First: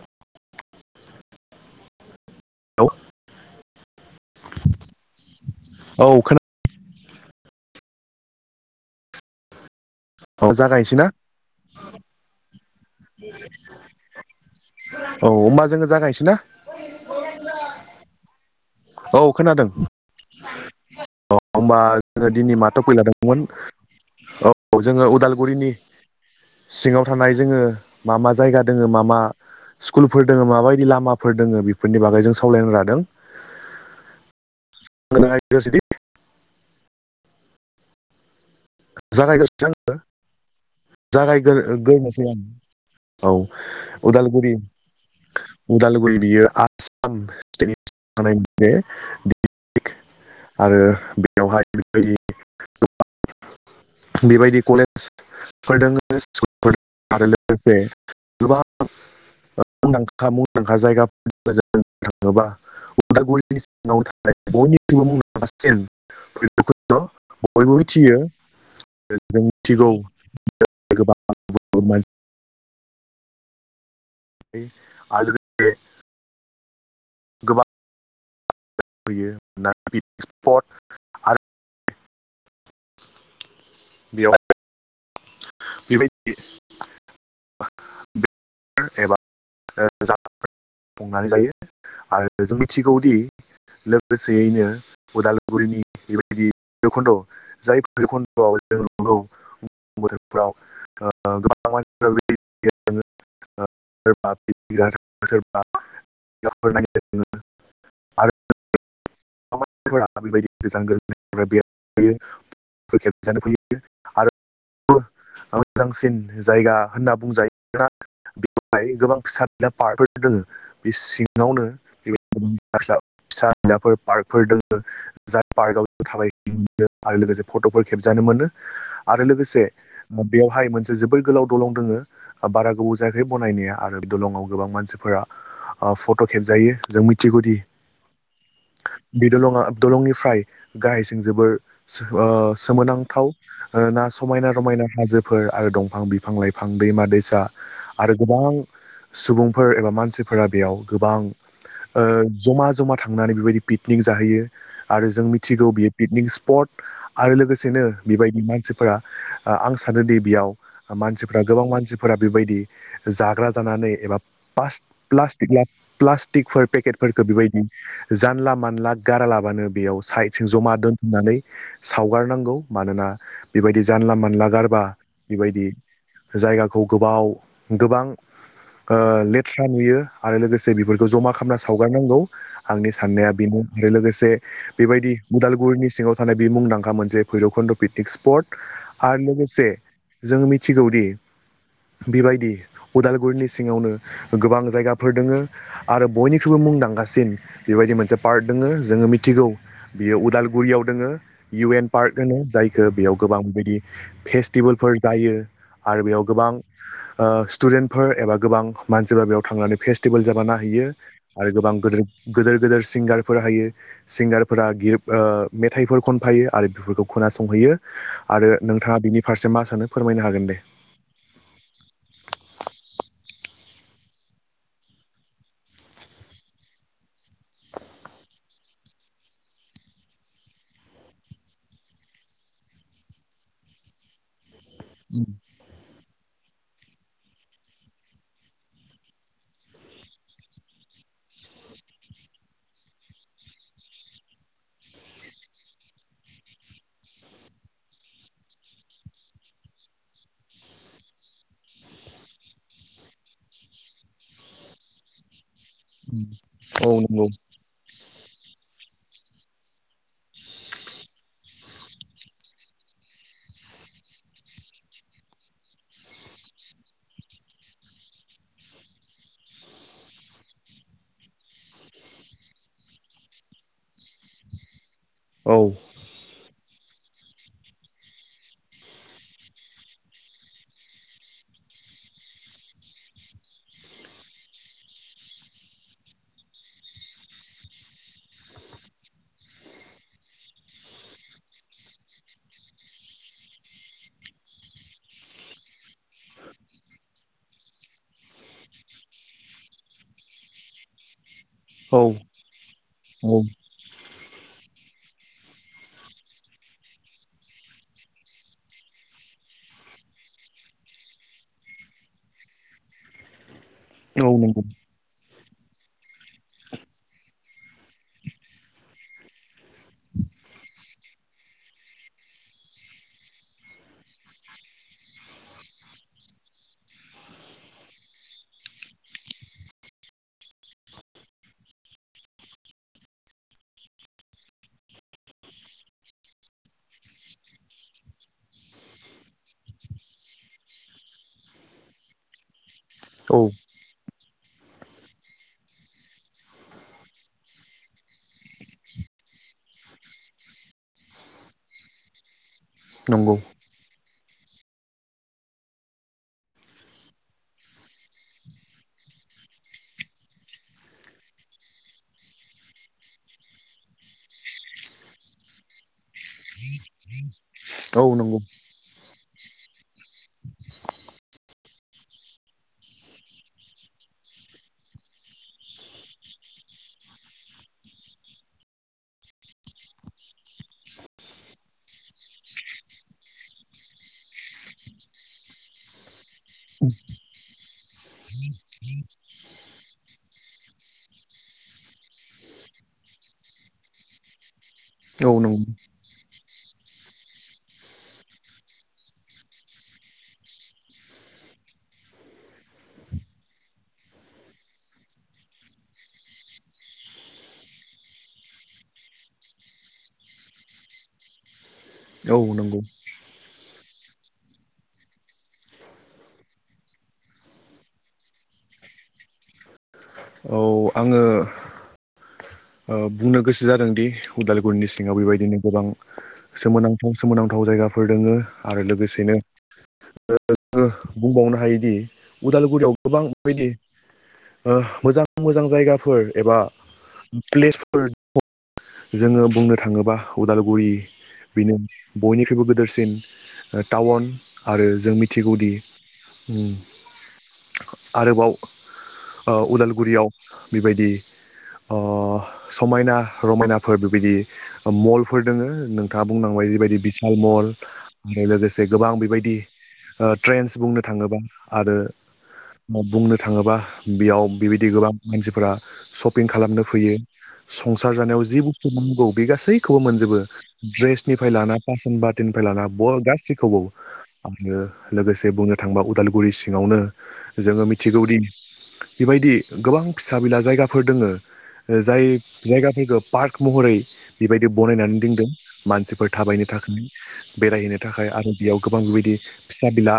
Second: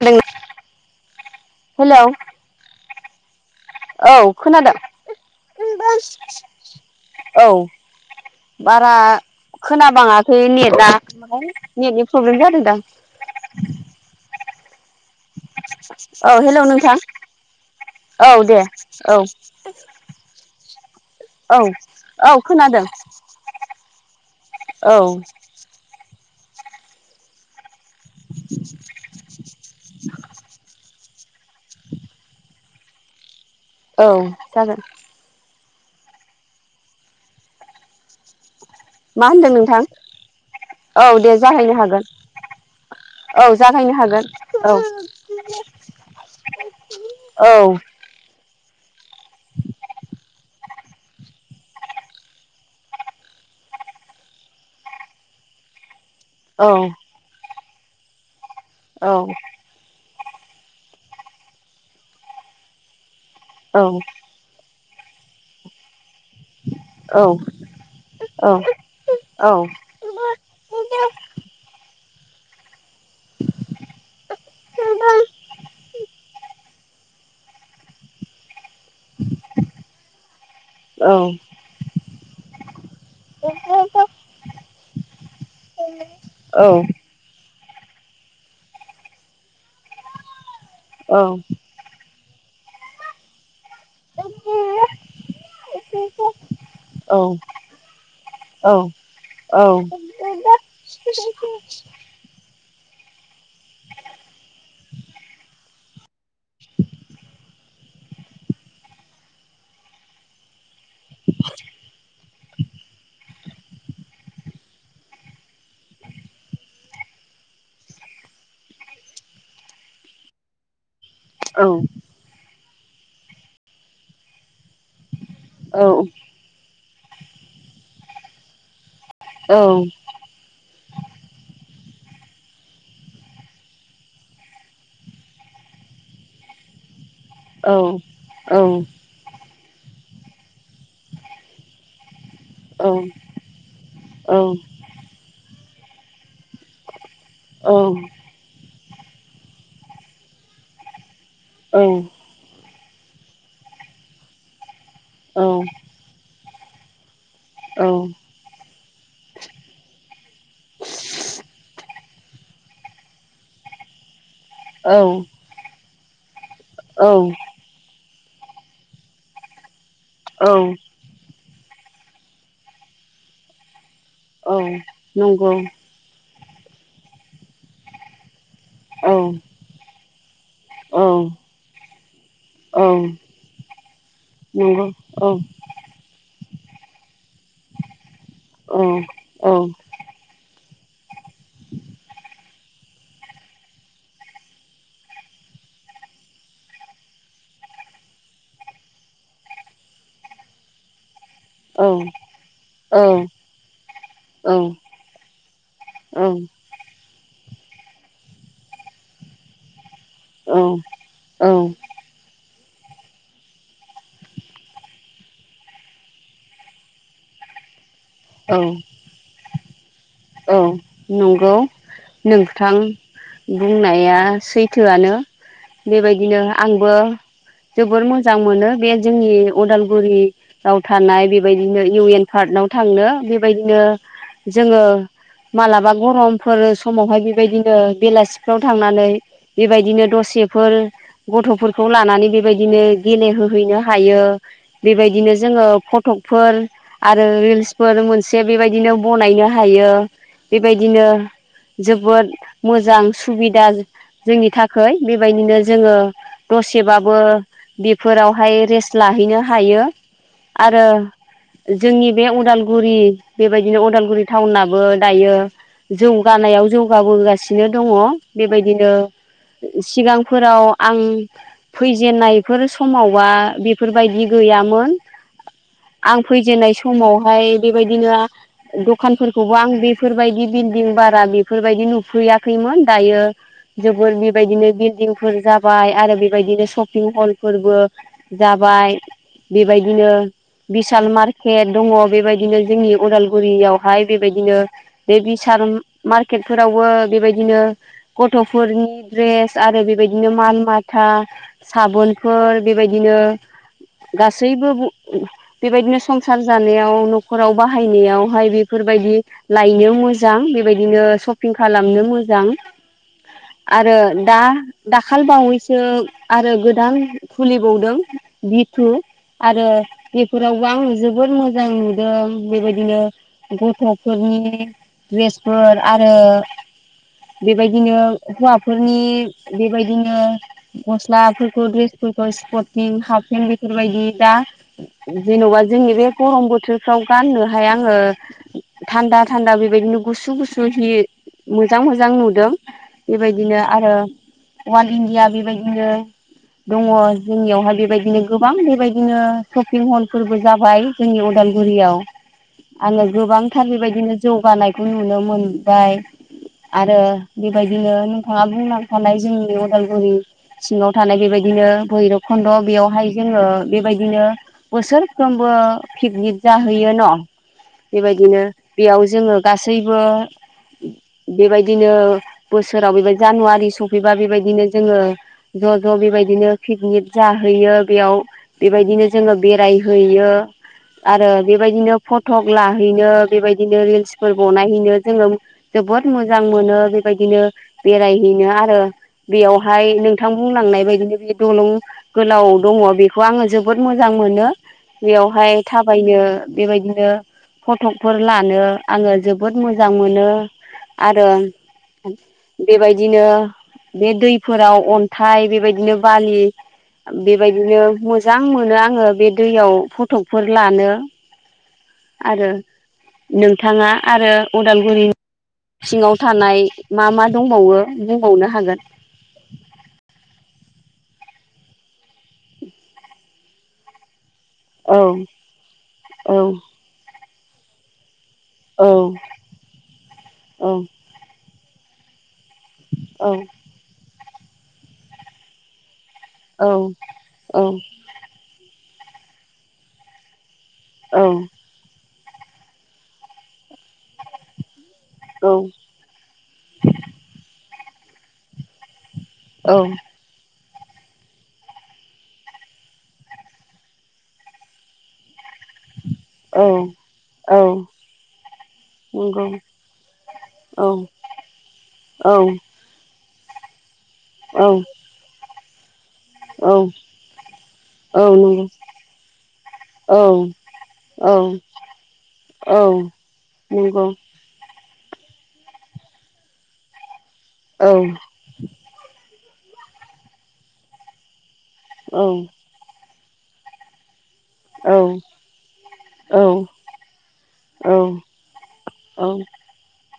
[unintelligible] Hello औ औ खोनादों। औ खोना औ बारा खोनाबाङाखै नेटा जागायनोसै ना नेटनि प्रब्लेम जादों दां। औ होमबा जोङो जागायनोसै औ ना हेल' नोथां। औ दे औ। खोनादों औ होमबा औ जोङो दिनै माथ' खोनादों फैलादोंमोन। औ जोङो उदालगुरिनि सिङाव थानाय जोङो। मा मा जायगा दोङो मा मा स्कुलफोर दोङो माबायदि लामा फोर दोङो बेफोरनि बागै जों सावरायनो लादों। औ जागोन [unintelligible] मा होनदों जागायगोरसै नोंथां आङो। औ दे जागायगो जागायनो हागोन गोरनोसै आं औ जागायनो हागोन उदालगुरि औ उदालगुरि बियो आसाम औ [unintelligible] नि थानाय। बे [unintelligible] आरो बेयावहाय [unintelligible] बेबायदि कलेजफोर दोङो औ स्कुलफोर दोंङो आरो लोगोसे। गोबां औ मुंदांखा मुंदांखा जायगा [unintelligible] थाङोबा उदालगुरिनि औ सिङाव थानाय बयनि औ [unintelligible] बयबो मिथियो औ जों औ मिथिगौ गोबां [unintelligible] [unintelligible] गोबां [unintelligible] पिकनिक स्पट औ आरो बेवहाय औ एबा [unintelligible] संनानै जायो आरो। जों मिथिगौदि लोगोसेयैनो उदालगुरिनि बेबायदि भैरखुन्द जाय भैरखुन्दआव औ [inaudible] बोथोरफ्राव गोबां मानसि फैयो [unintelligible] [unintelligible] आरो [unintelligible] बेबायदि गोजान गोजान [unintelligible] [unintelligible] आरो [unintelligible] मोजांसिन जायगा होनना बुंजायोब्ला बेवहाय गोबां फिसा फिला पार्कफोर दो सिङावनो बे [unintelligible] फिसािलाफोर पार्कफोर दङ जाय पार्कआव थाबायो आरो लोगोसे फट'फोर खेबजानो मोनो। आरो लोगोसे बेवहाय मोनसे जोबोर गोलाव दलं दोङो बारा गोबाव जायाखै बनायनाया आरो बे दलंआव गोबां मानसिफोरा फट' खेबजायो जों मिथिगौदि बिल' नङा। दलंनिफ्राय गाहायजों जोबोर ओ सोमोनांथाव ना औ समायना रमायना हाजोफोर आरो दंफां बिफां लाइफां दैमा दैसा औ आरो गोबां सुबुंफोर एबा मानसिफोरा बेयाव गोबां औ ओ जमा जमा थांनानै बेबायदि पिकनिक जाहैयो आरो जों मिथिगौ बियो पिकनिक स्पट आरो लोगोसेनो औ बेबायदि मानसिफोरा आं सानोदि बेयाव मानसिफोरा गोबां मानसिफोरा बेबायदि जाग्रा जानानै एबा औ [inaudible] टिकफोर पेकेटफोरखौ औ बेबायदि जानला मानला गारालाबानो बेयाव साइडजों औ जमा दोनथुमनानै। सावगारनांगौ मानोना बेबायदि जानला मानला औ गारबा नंगौ बेबायदि जायगाखौ गोबाव गोबां ओ औ लेथ्रा नुयो आरो लोगोसे औ बेफोरखौ जमा खालामना सावगारनांगौ औ आंनि साननाया बेनो आरो लोगोसे नंगौ बेबायदि औ उदालगुरिनि सिङाव थानाय बे मुंदांखा मोनसे भैरबकुन्द' पिकनिक स्पट औ आरो औ लोगोसे जोङो मिथिगौदि बेबायदि उदालगुरिनि सिङावनो गोबां जायगाफोर दोङो आरो बयनिख्रुबो मुंदांखा सिन बेबायदि मोनसे पार्क दङ जोङो मिथिगौ बियो उदालगुरियाव दोङो इउ एन पार्क होनो जायखौ बेयाव गोबां बेदि औ फेस्टिभेलफोर जायो आरो बेयाव गोबां ओ स्टुडेन्टफोर एबा गोबां मानसिफोरा बेयाव थांनानै फेस्टिभेल जाबानो नायहैयो आरो औ गोब गोदोर गेदोर सिंगारफोर हायो सिंगारफोरा गित ओ मे मेथाइफोर खन बफायो आरो बेफोरखौ खोनासंहैयो आरो औ नोंथाङा बिनि फारसे मा सानो फोरमायनो हागोन औ दे नंगौ नोंथां बुंनाया सैथोआनो बेबायदिनो आंबो जोबोर मोजां मोनो बे जोंनि अदालगुरियाव थानाय बेबायदिनो इउ एन पार्क थांनो बेबायदिनो जोङो मालाबा गरमफोर समावहाय बेबायदिनो बेलासिफ्राव थांनानै बेबायदिनो दसेफोर गथ'फोरखौ लानानै बेबायदिनो गेलेहोहैनो हायो बेबायदिनो जोङो फट' फटफोर आरो रिलसफोर मोनसे बेबादिनो बनायनो हायो बेबायदिनो जोबोद मोजां सुबिदा जोंनि थाखाय बेबायदिनो जोङो औ दसेबाबो नंगौ बेफोरावहाय रेस्ट लाहैनो हायो आरो जोंनि बे अदालगुरि बेबायदिनो अदालगुरि टाउनाबो दायो जौगानायाव जौगाबोगासिनो दङ बेबायदिनो सिगांफोराव आं फैजेनन्नायफोर समावबा बेफोरबायदि गैयामोन औ आं फैजेननाय समावहाय बेबायदिनो दखानफोरखौबो आं बेफोरबायदि बिल्डिं बारा बेफोरबायदि नुफैयाखैमोन दायो जोबोर बेबायदिनो बिल्डिंफोर जाबाय आरो बेबायदिनो सपिं हलफोरबो जाबाय बाय बेबायदिनो बिसाल मार्केट दङ बेबायदिनो जोंनि उदालगुरियावहाय बेबायदिनो बे बिसाल मार्केट फोरावबो बेबायदिनो गथ'फोरनि द्रेस आरो बेबायदि बिदिनो माल माथा औ साबोनफोर बेबायदिनो औ गासैबो बेबायदिनो संसार जानायाव न'खराव बाहायनायावहाय बेफोरबायदि लायनो मोजां बेबायदिनो सपिं खालामनो मोजां आरो औ दा नंगौ दाखाल बावै जों आरो गोदान फुलिबावदों बिथथु आरो बेफोरावबो आं जोबोद मोजां नुदों बेबायदिनो गथ'फोरनि द्रेसफोर आरो बेबायदिनो हौवाफोरनि बेबायदिनो गस्लाफोरखौ द्रेस [unintelligible] स्पर्टिं हाफपेन्ट बेफोरबायदि दा जेन'बा जोंनि बे गरम बोथोरफ्राव गानोहाय आंङो थानदा-थानदा बे- बेबायदिनो गुसु गुसु हि मोजां मोजां नुदों औ बेबायदिनो आरो [unintelligible] बेबायदिनो दङ जोंनियावहाय बेबायदिनो गोबां बेबायदिनो शपिं हलफोरबो जाबाय जोंनि अदाल उदालगुरियाव आङो नंगौ गोबांथार बेबायदिनो बानायखौ नुनो मोनबाय आरो बेबायदिनो नोंथाङा बुं [unintelligible] जोंनि उदालगुरि सिङाव थानाय बेबायदिनो भैरब खुन्द' बेयावहाय जोङो बेबायदिनो बोसोरफ्रोमबो पिकनिक जाहैयो ना औ नंगौ बेबायदिनो बेयाव जोङो गासैबो बेबायदिनो बोसोराव बेदि जानुवारि सफैबा बेबायदिनो जोङो ज' ज' बेबायदिनो पिकनिक जाहैयो बेयाव बेबायदिनो जोङो बेरायहैयो आरो बेबायदिनो फटक लाहैनो बेबायदिनो रिल्स फोर बनायहैनो जोङो जोबोद मोजां मोनो बेबायदिनो बेरायहैनो आरो बेयावहाय नोंथां बुंलांनाय बायदिनो बे दलं गोलाव दङ बेखौ आङो जोबोद मोजां मोनो औ बेयावहाय नंगौ थाबायनो बेबायदिनो फटकफोर लानो आङो जोबोद मोजां मोनो आरो आं बेबायदिनो बे दैफोराव अन्थाइ बेबायदिनो बालि बेबायदिनो मोजां मोनो आङो बे दैयाव फटकफोर लानो औ नंगौ बिथाङा आरो उदालगुरि सिङाव थानाय मा मा दंबावो बुंबावनो हागोन औ आङो ओ बुंनो गोसो जादोंदि उदालगुरिनि औ सिङाव बेबायदिनो गोबां औ सोमोनांथाव सो सोमोनांथाव जायगाफोर दोङो आरो औ लोगोसेनो औ बेबादिनो बुंबावनो हायोदि उदालगुरियाव गोबां औ बेबायदि ओ मोजां मोजां जायगा फोर एबा औ औ प्लेस जोङो बुंनो थाङोबा उदालगुरि बिनो बयनिख्रुइबो गिदोरसिन ओटाउन आरो जों औ मिथिगौदि उम आरोबाव ओ औ उदालगुरियाव बेबायदि अ समायना रमायना फोर बेदि मल फोर दोङो नोंथाङा बुंलांबाय बेबायदि बिसाल औ मल आरो लोगोसे गोबां बेबायदि ओ ट्रेन्स बुंनो नंगौ औ थाङोबा आरो औ बुंनो थाङोबा बेयाव बेबायदि गोबां मानसिफोरा शपिं औ खालामनो फैयो संसार नंगौ जानायाव जिबुस थु नांगौ बे गासैखौबो औ मोनजोबो औ ड्रेसनिफ्राय लाना पासन बातननिफ्राय लाना गासैखौबो उ नंगौ आङो लोगोसे बुंनो थाङोबा उदालगुरि सिङावनो जोङो मिथिगौदि बेबायदि गोबां फिसा बिला जायगाफोर दोङो जाय जायगाफोरखौ पार्क महरै बेबायदि औ बनायनानै दोनदों मानसिफोर औ थाबायनो थाखाय बेरायहैनो थाखाय आरो बेयाव गोबां बेबायदि फिसा बिला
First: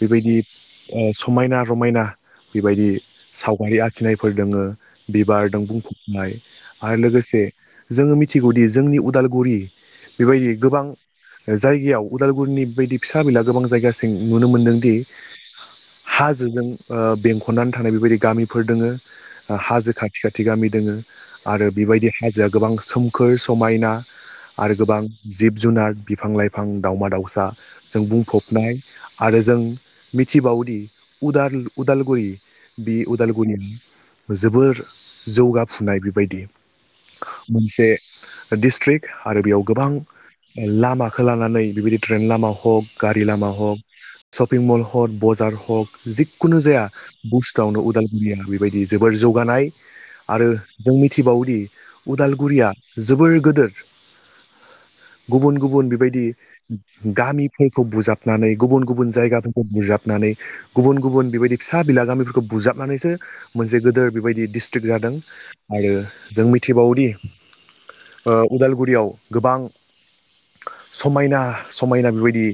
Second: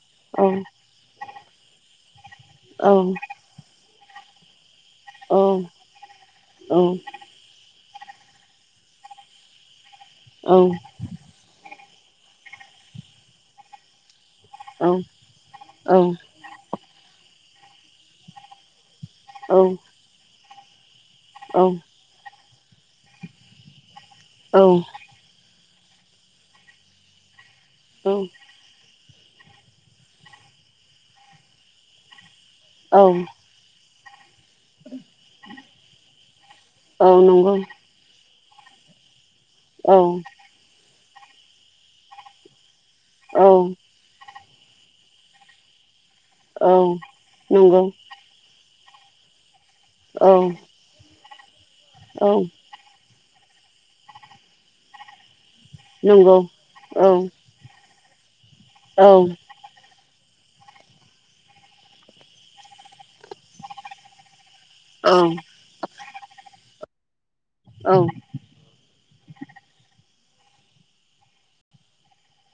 बेबायदि ओ स समायना रमायना बेबायदि सावगारि आखिनायफोर दोङो बिबार दं बुंफबनाय आरो लोगोसे जोङो मिथिगौदि जोंनि उदालगुरि बेबायदि गोबां जायगायाव उदालगुरिनि बेबायदि फिसा बिला गोबां जायगासिम नुनो मोनदोंदि हाजोजों ओ बेंखननानै थानाय बेबायदि गामिफोर दोङो हाजो खाथि खाथि गामि दोङो आरो बेबायदि हाजो गोबां सोमखोर समायना औ आरो गोबां जिब जुनार, बिफां लाइफां, दावउमा दावसा जों औ बुंफबनाय आरो जों मिथिबावोदि उदाल उदालगुरि बि औ उदालगुरि जोबोर जौगाफुनाय बेबायदि औ नंगौ मोनसे डिस्ट्रिक आरो बेयाव गोबां औ लामा खो लानानै बेबायदि ट्रेन लामा हक गारि औ लामा हक शपिं मल हक बजार हक औ जिखुनु जाया नंगौ बुस्थुआवनो उदालगुरिया बेबायदि जोबोर जौगानाय औ आरो जों मिथिबावोदि औ उदालगुरिया जोबोर गोदोर गुबुन गुबुन बेबायदि नंगौ औ गामिफोर खौ बुजाबनानै गुबुन औ गुबुन जायगाफोरखौ बुजाब नानै गुबुन गुबुन बेबायदि फिसा बिला गामिफोरखौ बुजाबनानैसो मोनसे गोदोर बेबायदि डिस सस्ट्रिक जादों औ आरो जों मिथिबावोदि ओ उदालगुरियाव गोबां समायना समायना बेबायदि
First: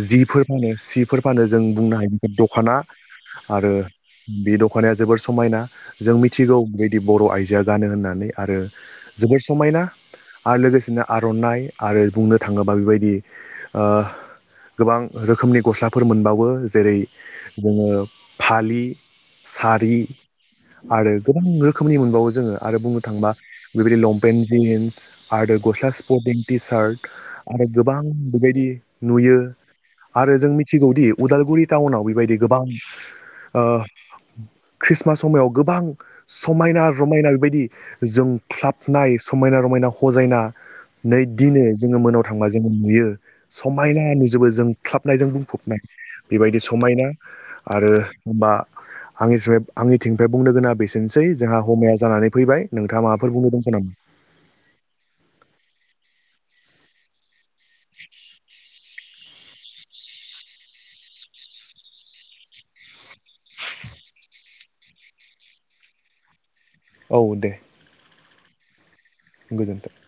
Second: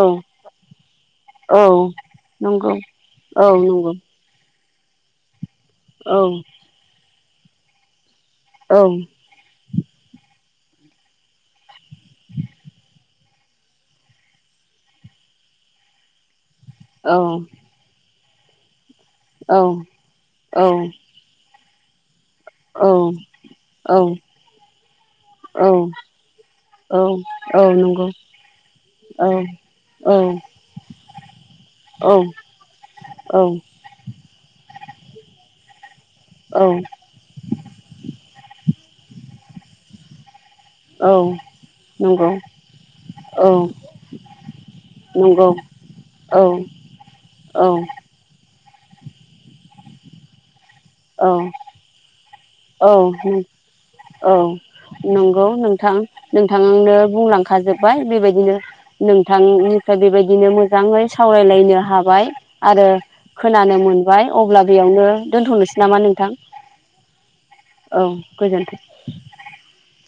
औ जिफोर फाऩो सिफोर फानो नंगौ औ जों बुंनो हायोदि नंगौ दखना औ आरो बे दख ख'नाया जोबोर समायना जों मिथिगौ बेबायदि बर' आइजोआ गानो होननानै आरो औ जोबोर समायना आरो लोगोसेनो आर'नाइ आरो बुंनो थाङोबा बेबायदि ओ गोबां रोखोमनि गसलाफोर मोनबावो औ जेरै नंगौ औ नंगौ औ नंगौ औ जोङो फालि औ सारि औ आरो गोबां रोखोमनि मोनबावो जोङो आरो बुंनो थांबा बेबायदि लंपेेन जिन्स आरो गस्ला स्पर्टिं टि सार्ट आरो गोबां बेबायदि नुयो आरो जों मिथिगौदि उदालगुरि टाउनाव बेबायदि गोबां ओ ख्रिस्टमास समायाव गोबां समायना रमायना बेबायदि जों ख्लाबनाय समायना रमायना हजायना नै दिनो जोङो मोनायाव थांबा जोङो नुयो समायना नुजोबो जों ख्लाबनायजों बुंफ बेबायदि समायना आरो हबा आंनिफ्राय आंनिथिंनिफ्राय बुंनो गोनाङा बेसेनोसै जोंहा हमाया जानानै फैबाय औ नोंथाङा माबाफोर बुंनो दंखो नामा औ नंगौ नोंथां नोंथांनो बुंलांखाजोब्बाय बेबायदिनो नोंथांनिफ्राय बेबायदिनो मोजां सावरायलायनो हाबाय आरो खोनानो मोनबाय अब्ला बेयावनो दोनथ'नोसै नामा नोंथां औ दे गोजोनथों गोजोनथों